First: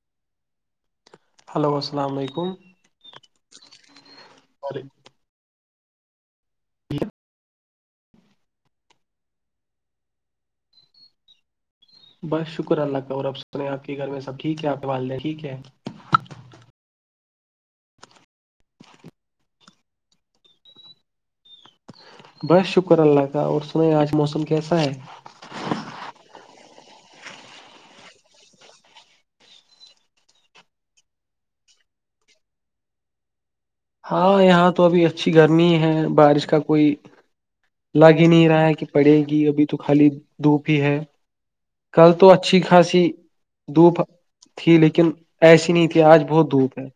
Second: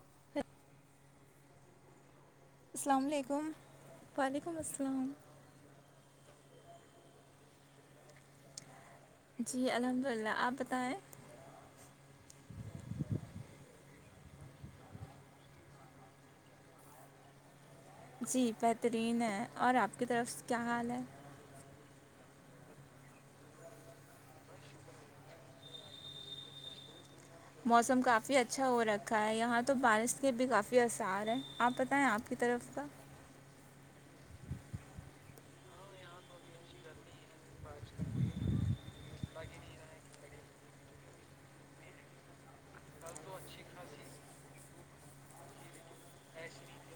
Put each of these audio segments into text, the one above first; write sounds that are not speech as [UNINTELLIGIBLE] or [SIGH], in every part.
[UNINTELLIGIBLE] hello السلام علیکم السلام علیکم وعلیکم السلام جی الحمد للہ آپ بتائیں بس شکر اللہ کا اور اب سنےیں آپ کے گھر میں سب ٹھیک ہے آپ کے والدہ ٹھیک ہے جی بہترین ہے اور آپ کی طرف کیا حال ہے بس شکر اللہ کا اور سنیں آج موسم کیسا ہے موسم کافی اچھا ہو رکھا ہے یہاں تو بارش کے بھی کافی آسار ہے آپ بتائیں آپ ک طرف ہاں یہاں تو ابھی اچھی گرمی ہے بارش کا کوئی لاگ ہی نہیں رہا ہے کہ پڑے گی ابھی تو خالی دھوپ ہی ہے کل تو اچھی خاصی دھوپ تھی لیکن ایسی نہیں تھی کہ آج بہت دھوپ ہے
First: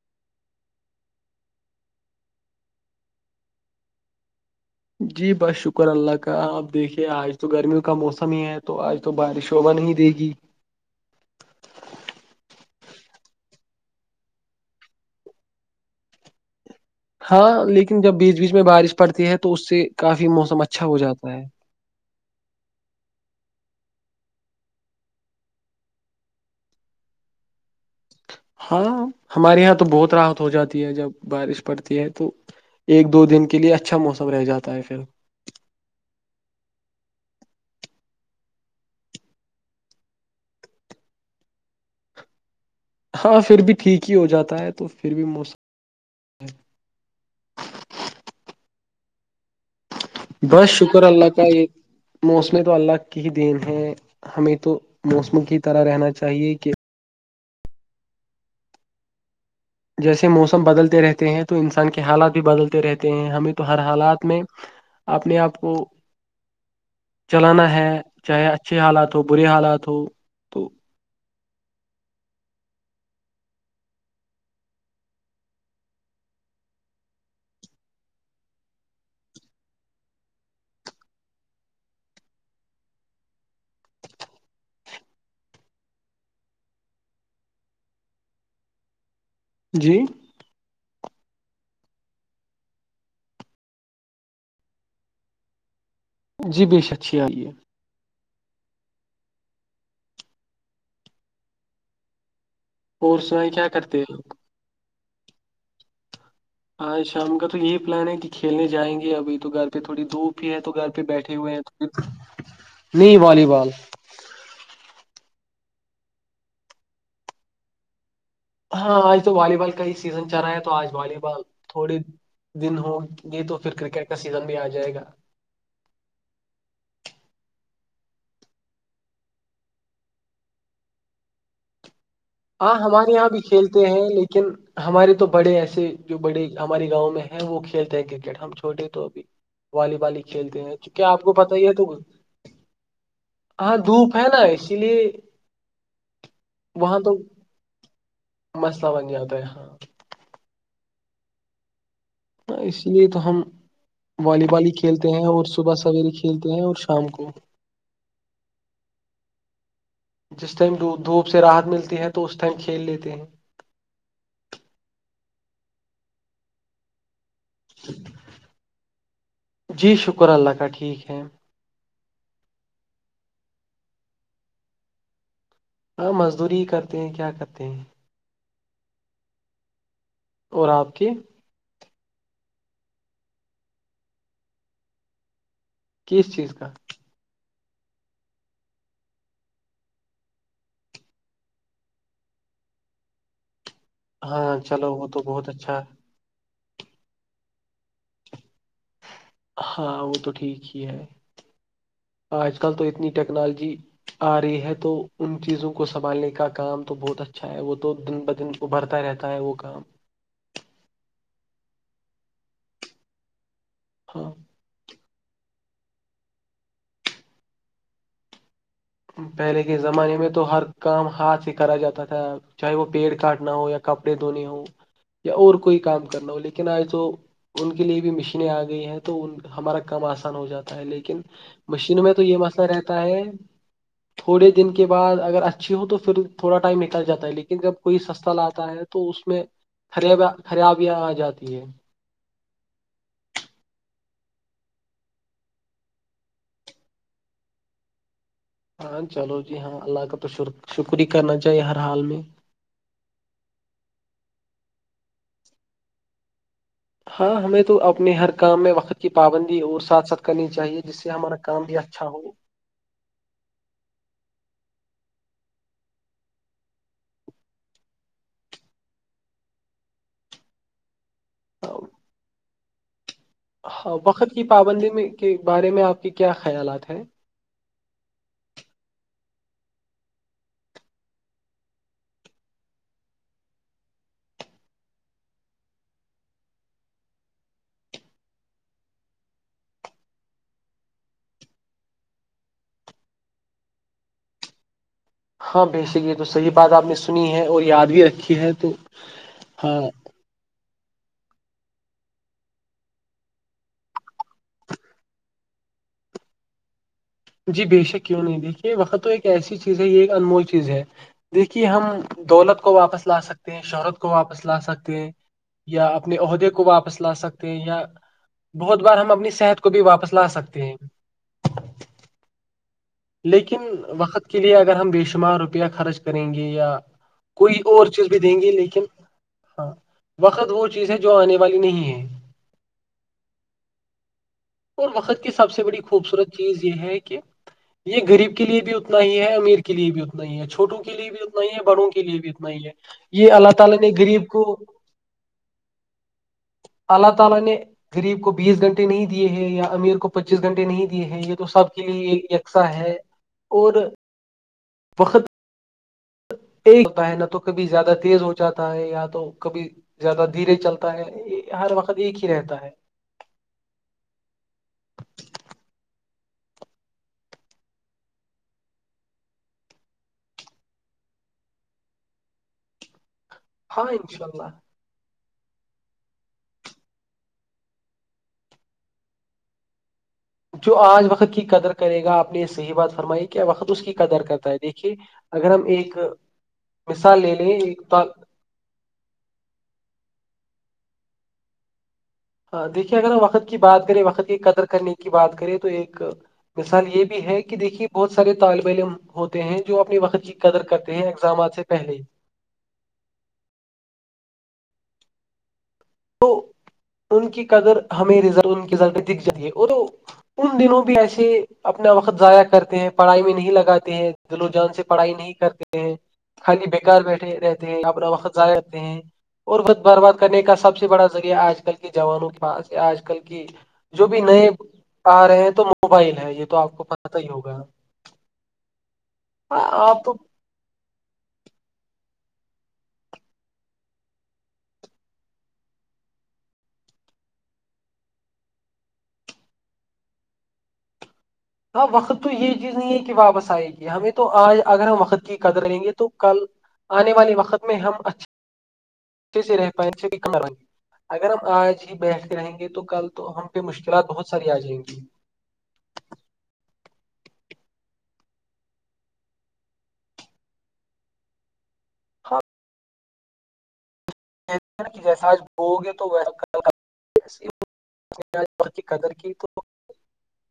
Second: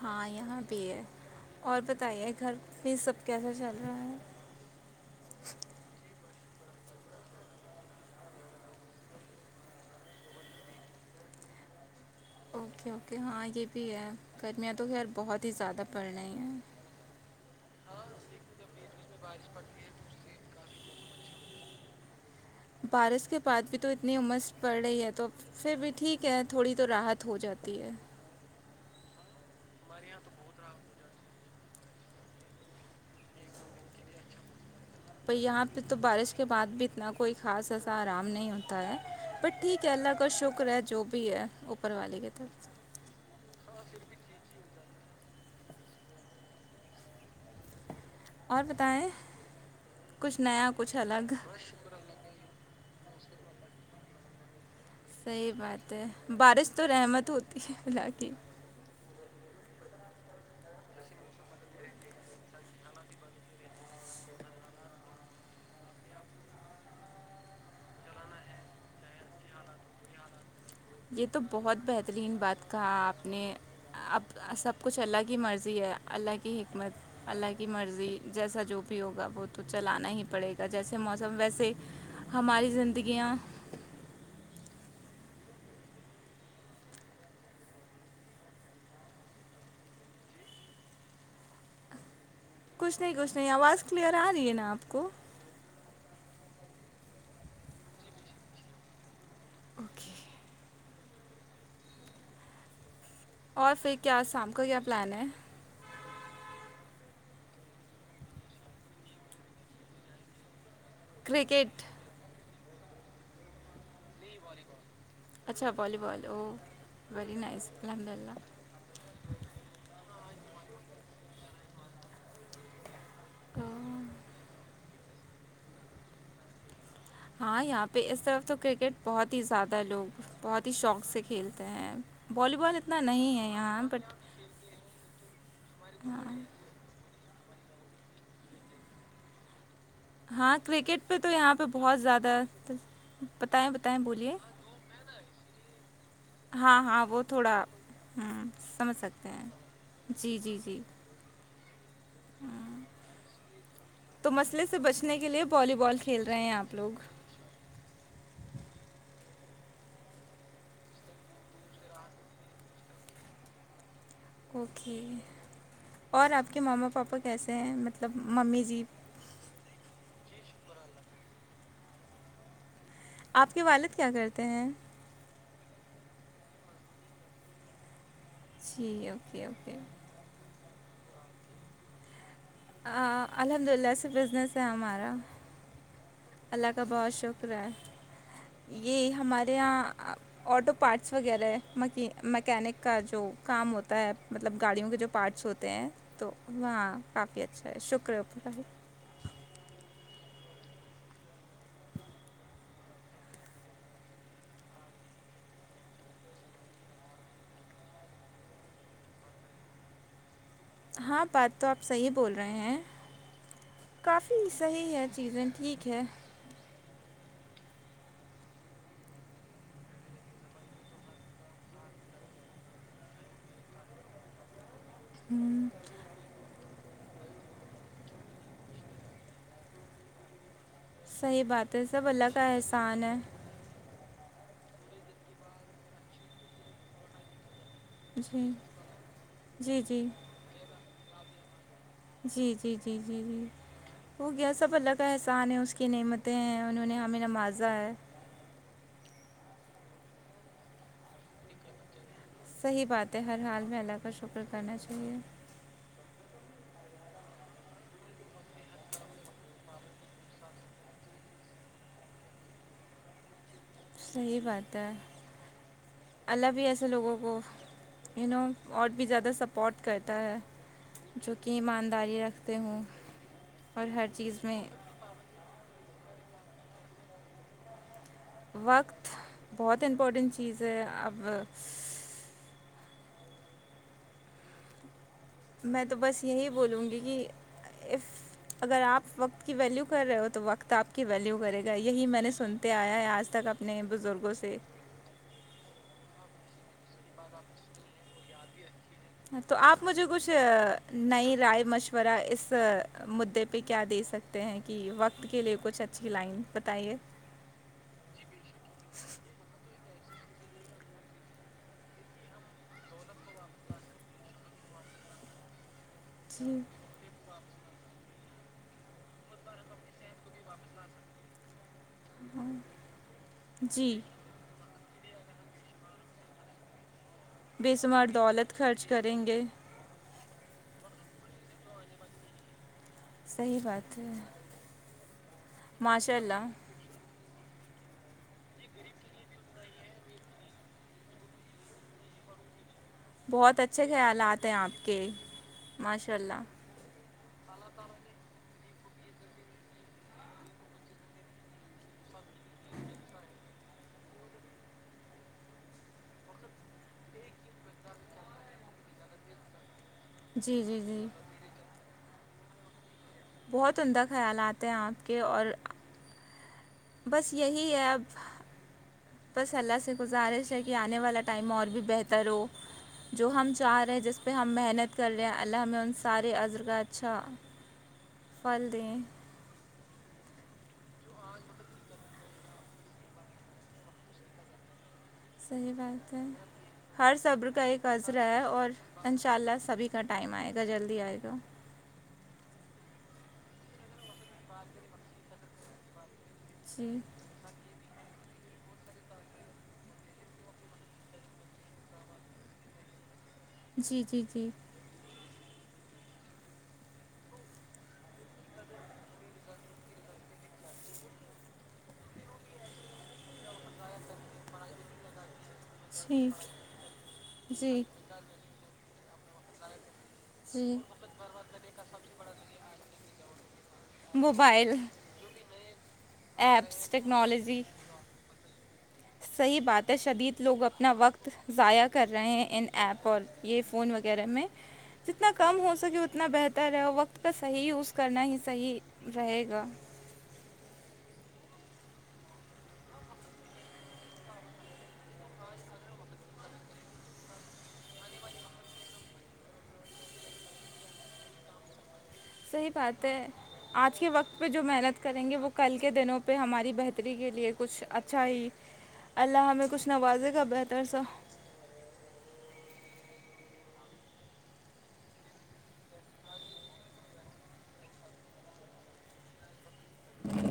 ہاں یہاں بھی ہے اور بتائیے گھر پ سب کیسا چل رہا ہے جی بس شکر اللہ کا آپ دیکھیے آج تو گرمیوں کا موسم ہی ہے تو آج تو بارش ہوبا نہیں دے گی اوکے اوکے ہاں یہ بھی ہے گرمیاں تو خیر بہت ہی زیادہ پڑ رہی ہیں ہاں لیکن جب بیچ بیچ میں بارش پڑتی ہے تو اس سے کافی موسم اچھا ہو جاتا ہے بارش کے بعد بھی تو اتنی عمر پڑھ رہی ہے تو پھر بھی ٹھیک ہے تھوڑی تو راحت ہو جاتی ہے ہاں ہمارے یہاں تو بہت راحت ہو جاتی ہے جب بارش پڑتی ہے تو ایک دو دن کے لیے اچھا موسم رہ جاتا ہے پھر پر یہاں پہ تو بارش کے بعد بھی اتنا کوئی خاص خاصا آرام نہیں ہوتا ہے بٹ ٹھیک ہے اللہ کا شکر ہے جو بھی ہے اوپر والے کے تر ہاں پھر بھی ٹھیک ہی ہو جاتا ہے تو پھر بھی موسم اور بتائیں کچھ نیا کچھ الگ موسم تو اللہ کی ہی دین ہے ہمیں تو موسموں صحیح کی طرح بات ہے رہنا چاہیے بارش کہ تو رحمت ہوتی ہے اللہ کی جیسے موسم بدلتے رہتے ہیں تو انسان کے حالات بھی بدلتے رہتے ہیں ہمیں تو ہر حالات میں آپ نے آپ کو چلانا ہے چاہے اچھے حالات ہو برے حالات ہو تو یہ تو بہت بہترین بات کہا آپ نے اب سب کچھ اللہ کی مرضی ہے اللہ کی حکمت اللہ کی مرضی جیسا جو بھی ہوگا وہ تو چلانا ہی پڑے گا جیسے موسم ویسے ہماری زندگیاں جی کچھ نہیں کچھ نہیں آواز کلیئر آ رہی ہے نا آپ کو جی بے شک اچھی آرہی ہے اوکے فورس اور پھر کیا شام کا کیا پلان ہے ہاں شام کا تو یہی پلان ہے کہ کھیلنے جائیں گے ابھی تو گھر پہ تھوڑی دھوپ ہے تو گھر پہ بیٹھے ہوئے ہیں تو کرکٹ پھر نہیں والی بال اچھا بالی بال او وری نائس الحمد اللہ ہاں آج تو والی بال کا ہی سیزن چل رہا ہے تو آج والی بال تھوڑی دن ہوگی تو پھر کرکٹ کا سیزن بھی آ جائے گا ہاں یہاں پہ اس طرف تو کرکٹ بہت ہی زیادہ لوگ بہت ہی شوق سے کھیلتے ہیں والی ہاں بال اتنا ہمارے نہیں بھی ہے یہاں کھیلتے ہیں بٹ لیکن ہمارے تو بڑے ایسے جو ہاں بڑے ہمارے گاؤں میں ہے وہ کھیلتے ہیں کرکٹ ہم چھوٹے توبھی والی بال ہی ہاں کھیلتے ہیں کیونکہ کرکٹ پہ آپ تو کو پت یہاں پہ ہی ہے تو بہت زیادہ بتیں ہاں بتائیں دھوپ ہے بولیے نا اسی لیے ہاں وہاں ہاں تو وہ تھوڑا ہوں مسئلہ سمجھ بن سکتے جاتا ہے ہاں ہیں جی جی جی اسی لیے تو ہم تو والی بال مسئلے ہی سے کھیلتے بچنے ہیں کے لیے اور صبح والی بال سویرے کھیل رہے کھیلتے ہیں آپ اور شام کو لوگ جس ٹائم دھوپ سے رحت ملتی ہے تو اس ٹائم کھیل لیتے ہیں اوکے اور آپ کے ماما پاپا کیسے ہیں مطلب ممی جی جی شکر اللہ کا ٹھیک ہے آپ کے والد کیا کرتے ہیں ہاں مزدوری کرتے ہیں کیا کرتے ہیں جی اوکے اوکے اور آپ کی الحمد للہ سے بزنس ہے ہمارا کس چیز اللہ کا بہت شکر ہے یہ ہمارے یہاں آٹو پارٹس وغیرہ ہے مک مکینک کا جو کام ہوتا ہے ہاں مطلب گاڑیوں چلو کے وہ جو تو پارٹس بہت ہوتے اچھا ہیں تو ہاں کافی اچھا ہے شکریہ ا کاائی ہاں وہ تو ٹھیک ہی ہے آج کل تو اتنی ٹیکنالوجی آ رہی ہے تو ان چیزوں کو سنبھالنے کا کام تو بہت اچھا ہے وہ تو دن بدن ابھرتا رہتا ہے وہ کام ہاں بات تو آپ صحیح بول رہے ہیں ہاں کافی صحیح ہے چیزیں ٹھیک ہے پہلے کے زمانے میں تو ہر کام ہاتھ ہی کرا جاتا تھا چاہے وہ پیڑ کاٹنا ہو یا کپڑے دھونے ہووں یا اور ہوں کوئی کام کرنا ہو لیکن آج وہ ان کے لیے بھی مشینیں آ گئی ہیں تو ہمارا کام آسان ہو جاتا لیکن صحیح بات ہے مشینوں سب میں تو اللہ یہ کا مسئلہ رہتا احسان ہے تھوڑے دن کے بعد اگر اچھی ہو تو پھر تھوڑا ٹائم نکل جا ہے لیکن جب کوئی سستا جی لاتا ہے تو اس میں جی جی خر خرابیا آ جاتی ہے جی جی جی جی جی ہو گیا سب اللہ کا احسان ہیں اس کی نعمتیں ہیں انہوں نے ہمیں نوازا ہے ہاں چلو جی ہاں اللہ کا تو شکریہ کرنا چاہیے ہر حال میں صحیح بات ہے ہر حال میں اللہ کا شکر کرنا چاہیے ہاں ہمیں تو اپنے ہر کام میں وقت کی پابندی اور ساتھ ساتھ کرنی چاہیے سے ہمارا کام بھی اچھا ہو صحیح بات ہے اللہ بھی ایسے لوگوں کو اینوں اور بھی زیادہ سپورٹ کرتا ہے جو کہ ایمانداری رکھتے ہوں اور ہاں ہر وقت کی چیز پابندی میں کے بارے میں آپ کے کیا خیالات ہیں وقت بہت امپورٹنٹ چیز ہے اب میں تو بس یہی بولوں گی کہ اف اگر آپ وقت کی ویلیو کر رہے ہو تو وقت آپ کی ویلیو کرے گا یہی میں نے سنتے آیا ہے آج تک آپ نئے بزرگوں سے ہاں بسک یہ تو صحیح بات آپ نے سنی ہے اور یاد بھی رکھی ہے تو تو ہاں آپ مجھے کچھ نئی رائے مشورہ اس مدے پہ کیا دے سکتے ہیں کہ وقت کے لیے کچھ اچھ جی لائن بتائیے جی بے شک کیوں نہیں دیکھیے وقت تو ایک ایسی چیز ہے یہ ایک انمول چیز ہے دیکھیے ہم دولت کو واپس لا سکتے ہیں شہرت کو واپس لا سکتے ہیں یا اپنے عہدے جی کو واپس لا سکتے یا بہت بار ہم اپنی صحت کو بھی واپس لا سکتے ہیں ہاں لیکن وقت کے لیے اگر ہم بے شمار روپیہ خرچ کریں گے یا کوئی بے اور چیز شمار بھی دیں گی دولت لیکن خرچ کریں گے ہاں وقت وہ چیز ہے جو آنے والی نہیں ہے صحیح بات ہے اور وقت کی سب سے بڑی ماشاء خوبصورت اللہ چیز یہ ہے کہ یہ غریب کے لیے بھی اتنا ہی ہے امیر کے لیے بھی اتنا ہی ہے چھوٹوں کے لیے بھی اتنا ہی ہے بڑوں کے لیے بھی اتنا ہی ج [UNINTELLIGIBLE] [INAUDIBLE] بہت اچھے خیالات ہیں آپ کے ماشاء اللہ [UNINTELLIGIBLE] غریب کو بیس گھنٹے نہیں دیے ہیں یا امیر کو پچیس گھنٹے نہیں دیے ہیں یہ تو سب کے لیے ا ہے [UNINTELLIGIBLE] [INAUDIBLE] اور وقت ایک بہنا تو کبھی زیادہ تیز ہو جاتا ہے یا تو کبھی زیادہ دھیرے جی جی چلتا ہے جی ہر وقت ایک ہی رہتا ہے بہت عمدہ خیالاتتے ہیں آپ کے اور بس یہی ہے اب بس اللہ سے گزارش ہے کہ آنے والا ٹائم اور بھی بہتر ہو جو ہم ہاں چار ہے جس انشاء پہ اللہ ہم محنت کر لیں اللہ ہم میں ان سارے عزر کا اچھا پھل دیں جو آج وقت کی قدر کرے گا آپ نے صحیح بات فرمائی کیا وقت اس کی قدر کرتا ہے دیکھیے اگر ہم صحیح ایک بات ہے ہر مثال لے صبر لیں کا ایک عذرا ہے اور انشاء اللہ سبھی کا ٹائم آئے گا جلدی آئے گا ہاں دیکھیے اگر ہم وقت کی بات کریں وقت کی قدر کرنے کی بات کریں تو ایک مثال جی یہ بھی ہے کہ دیکھیے بہت سارے طالب علم ہوتے ہیں جو اپنے وقت کی قدر کرتے ہیں اگزامات سے پہلے جی جی جی تو ان کی اگر ہمیں ر ان کی رزلٹ دکھ جاتی ہے وہ تو ان دنوں بھی ایسے اپنا وقت ضائع کرتے ہیں پڑھائی میں نہیں لگاتے ہیں د لوگ جان سے پڑھائی نہیں کرتے ہیں جی خالی بےیکار بیٹھے رہتے ہیں جی اپنا وقت ضائع ہوتے ہیں اور وت برباد کرنے کا سب جی سے بڑا ذریعہ آج کل کے جوانوں کے پاسیا آج کل کی جو بھی نئے موبائل آ رہے ہیں تو موبائل ہے یہ تو آپ کو ایپس پتتا ہی ہوگا ٹیکنالوجی صحیح ہاں بات ہے آپ تو شدید لوگ اپنا وقت ضائع کر رہے ہیں ان ایپ اور یہ فون وغیرہ میں جتنا کم ہو سکے اتنا بہتر ہے اور وقت کا صحیح یوز کرنا ہی صحیح رہے گا ہاں وقت تو یہ چیز نہیں ہے کہ واپس آئے گی ہمیں تو آج اگر ہم وقت کی قدر رہیں گے تو کل آنے والے وقت میں ہم اچھے اگر ہم آج ہی ب صحیح بات ہے آج کے وقت ساری پہ آ جو جائیں گی محنت کریں گے وہ کل کے دنوں پہ ہماری بہتری کے لیے کچھ اچھا ہی اللہ ہمیں کچھ نوازے گا بہتر سا ہاں کہ جیسا آج بو گے تو وی کی قدر کی تو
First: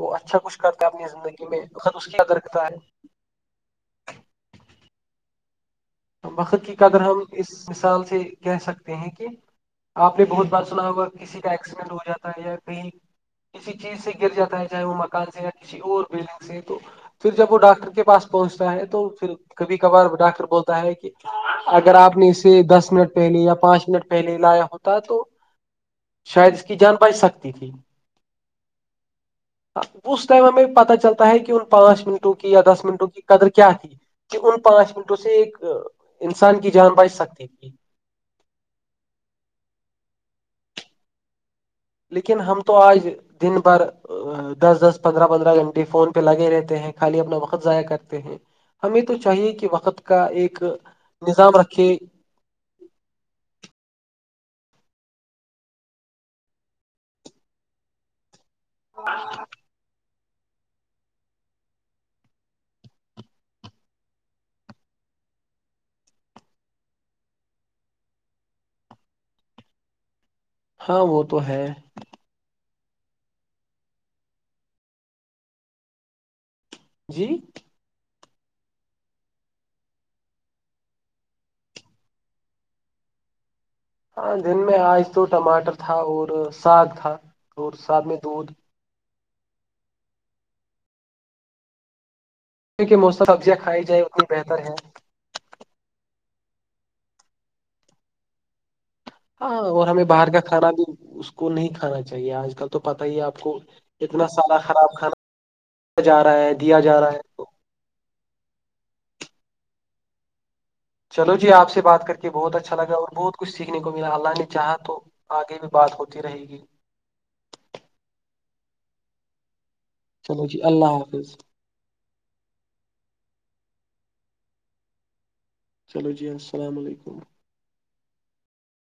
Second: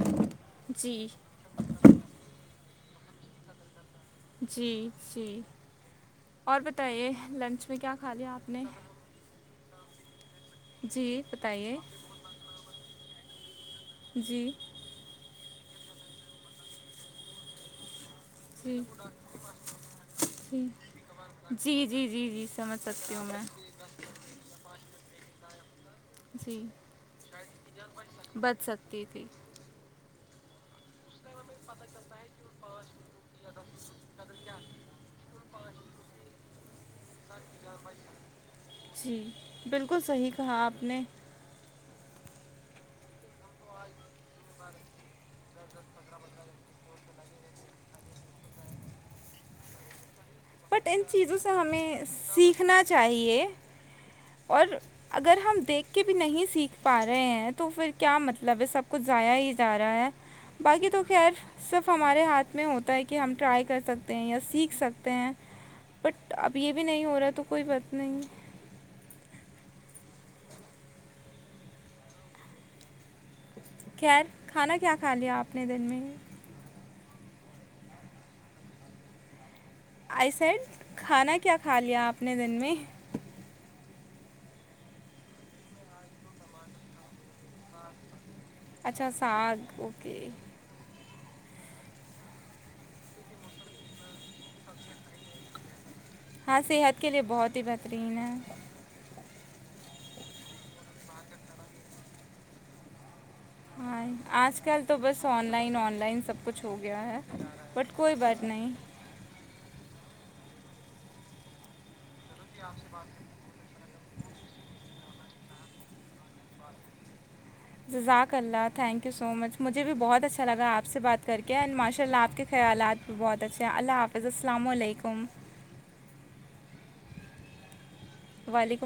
وہ اچھا کچھ کرتا جی اپنی زندگی میں بت اس کید رکھتا ہے جی جی تو اور وقت کی قدر بتائیے ہم اس لنچ میں کیا مثال کھا سے لیا آپ کہہ نے سکتے ہیں کہ آپ نے بہت بات سنا ہوگا جی کسی کا بتائیے ایکسیڈنٹ ہو جاتا ہے یا کہیں کسی چیز سے گر جی جاتا ہے چاہے وہ مکان سے گ کسی اور بڈگ سے تو پھر جب وہ ڈاکٹر کے پاس پہنچتا جی ہے تو پھر کبھی کبھار ڈاکٹر بول جی کہ جی اگر جی آپ نے جی جی اسے سمجھ دس منٹ سکتی ہوں پہلے میں یا پانچ منٹ پہلے لایا ہوتا ہے تو شاید جی اس کی جان بائی سکتی تھی بچ سکتی تھی اس ٹائم ہمیں پتہ چلتا ہے کہ ان پانچ من کی یا دس منٹوں کی قدر کیا تھی کہ ان پانچ منٹوں سے ایک انسان کی جان ب جی بالکل صحیح کہا آپ نے لیکن ہم تو آج دن بھر دس دس پندرہ پندرہ گھنٹے فون پہ لگے رہتے ہیں خالی اپنا وقت ضائع کرتے ہیں ہمیں تو چاہیے کہ وقت کا ایک بٹ ان چیزوں سے نظام رکھے ہمیں سیکھنا چاہیے اور اگر ہم دیکھ کے بھی نہیں سیکھ پا رہے ہیں تو تو پھر کیا مطلب ہے سب کچھ ضایا ہی جا رہا ہے باقی تو خیر صرف ہمارے ہاتھ میں ہوتا ہے کہ ہم ٹرائی کر سکتے ہیں یا سیکھ سکتے ہیں بٹ اب یہ بھی نہیں ہو رہا ہے تو کوئی بات نہیں ہاں وہ تو ہے خیر کھانا کیا کھا لیا آپ نے دن میں جی آئیس ایڈ کھانا کیا کھا لیا آپ نے دن میں ہاں دن میں آج تو ٹماٹر تھا اور ساگ تھا اور ساگ میں دودھ اچھا ساگ اوکے کیکہ موسم ابزیاں کھائی جائ اتنی بہتر ہے ہاں صحت کے لیے بہت ہی بہترین ہے ہاں اور ہمیں باہر کا کھانا بھی اس کو نہیں کھانا چاہیے آج کل تو پتہ ہی آپ کو ہاں اتنا سارا آج کل تو خراب بس آن لائن آن کھانا لائن جا رہا سب ہے کچھ ہو دیا جا گیا رہا ہے تو بٹ کوئی بات نہیں چلو جی آپ سے بات کر کے بہت اچھا لگا اور بہت کچھ سیکھنے کو ملا اللہ نے چاہا تو آگے بھی بات ہوتی رہے گی جزاک اللہ تنک یو سو مچ مجھے بھی بہت اچھا چلو جی لگا آپ اللہ سے بات حافظ کر کے اینڈ ماشاء اللہ آپ کے خیالات بھی بہت اچھے ہیں اللہ حافظ السلام علیکم چلو جی السلام علیکم وال کو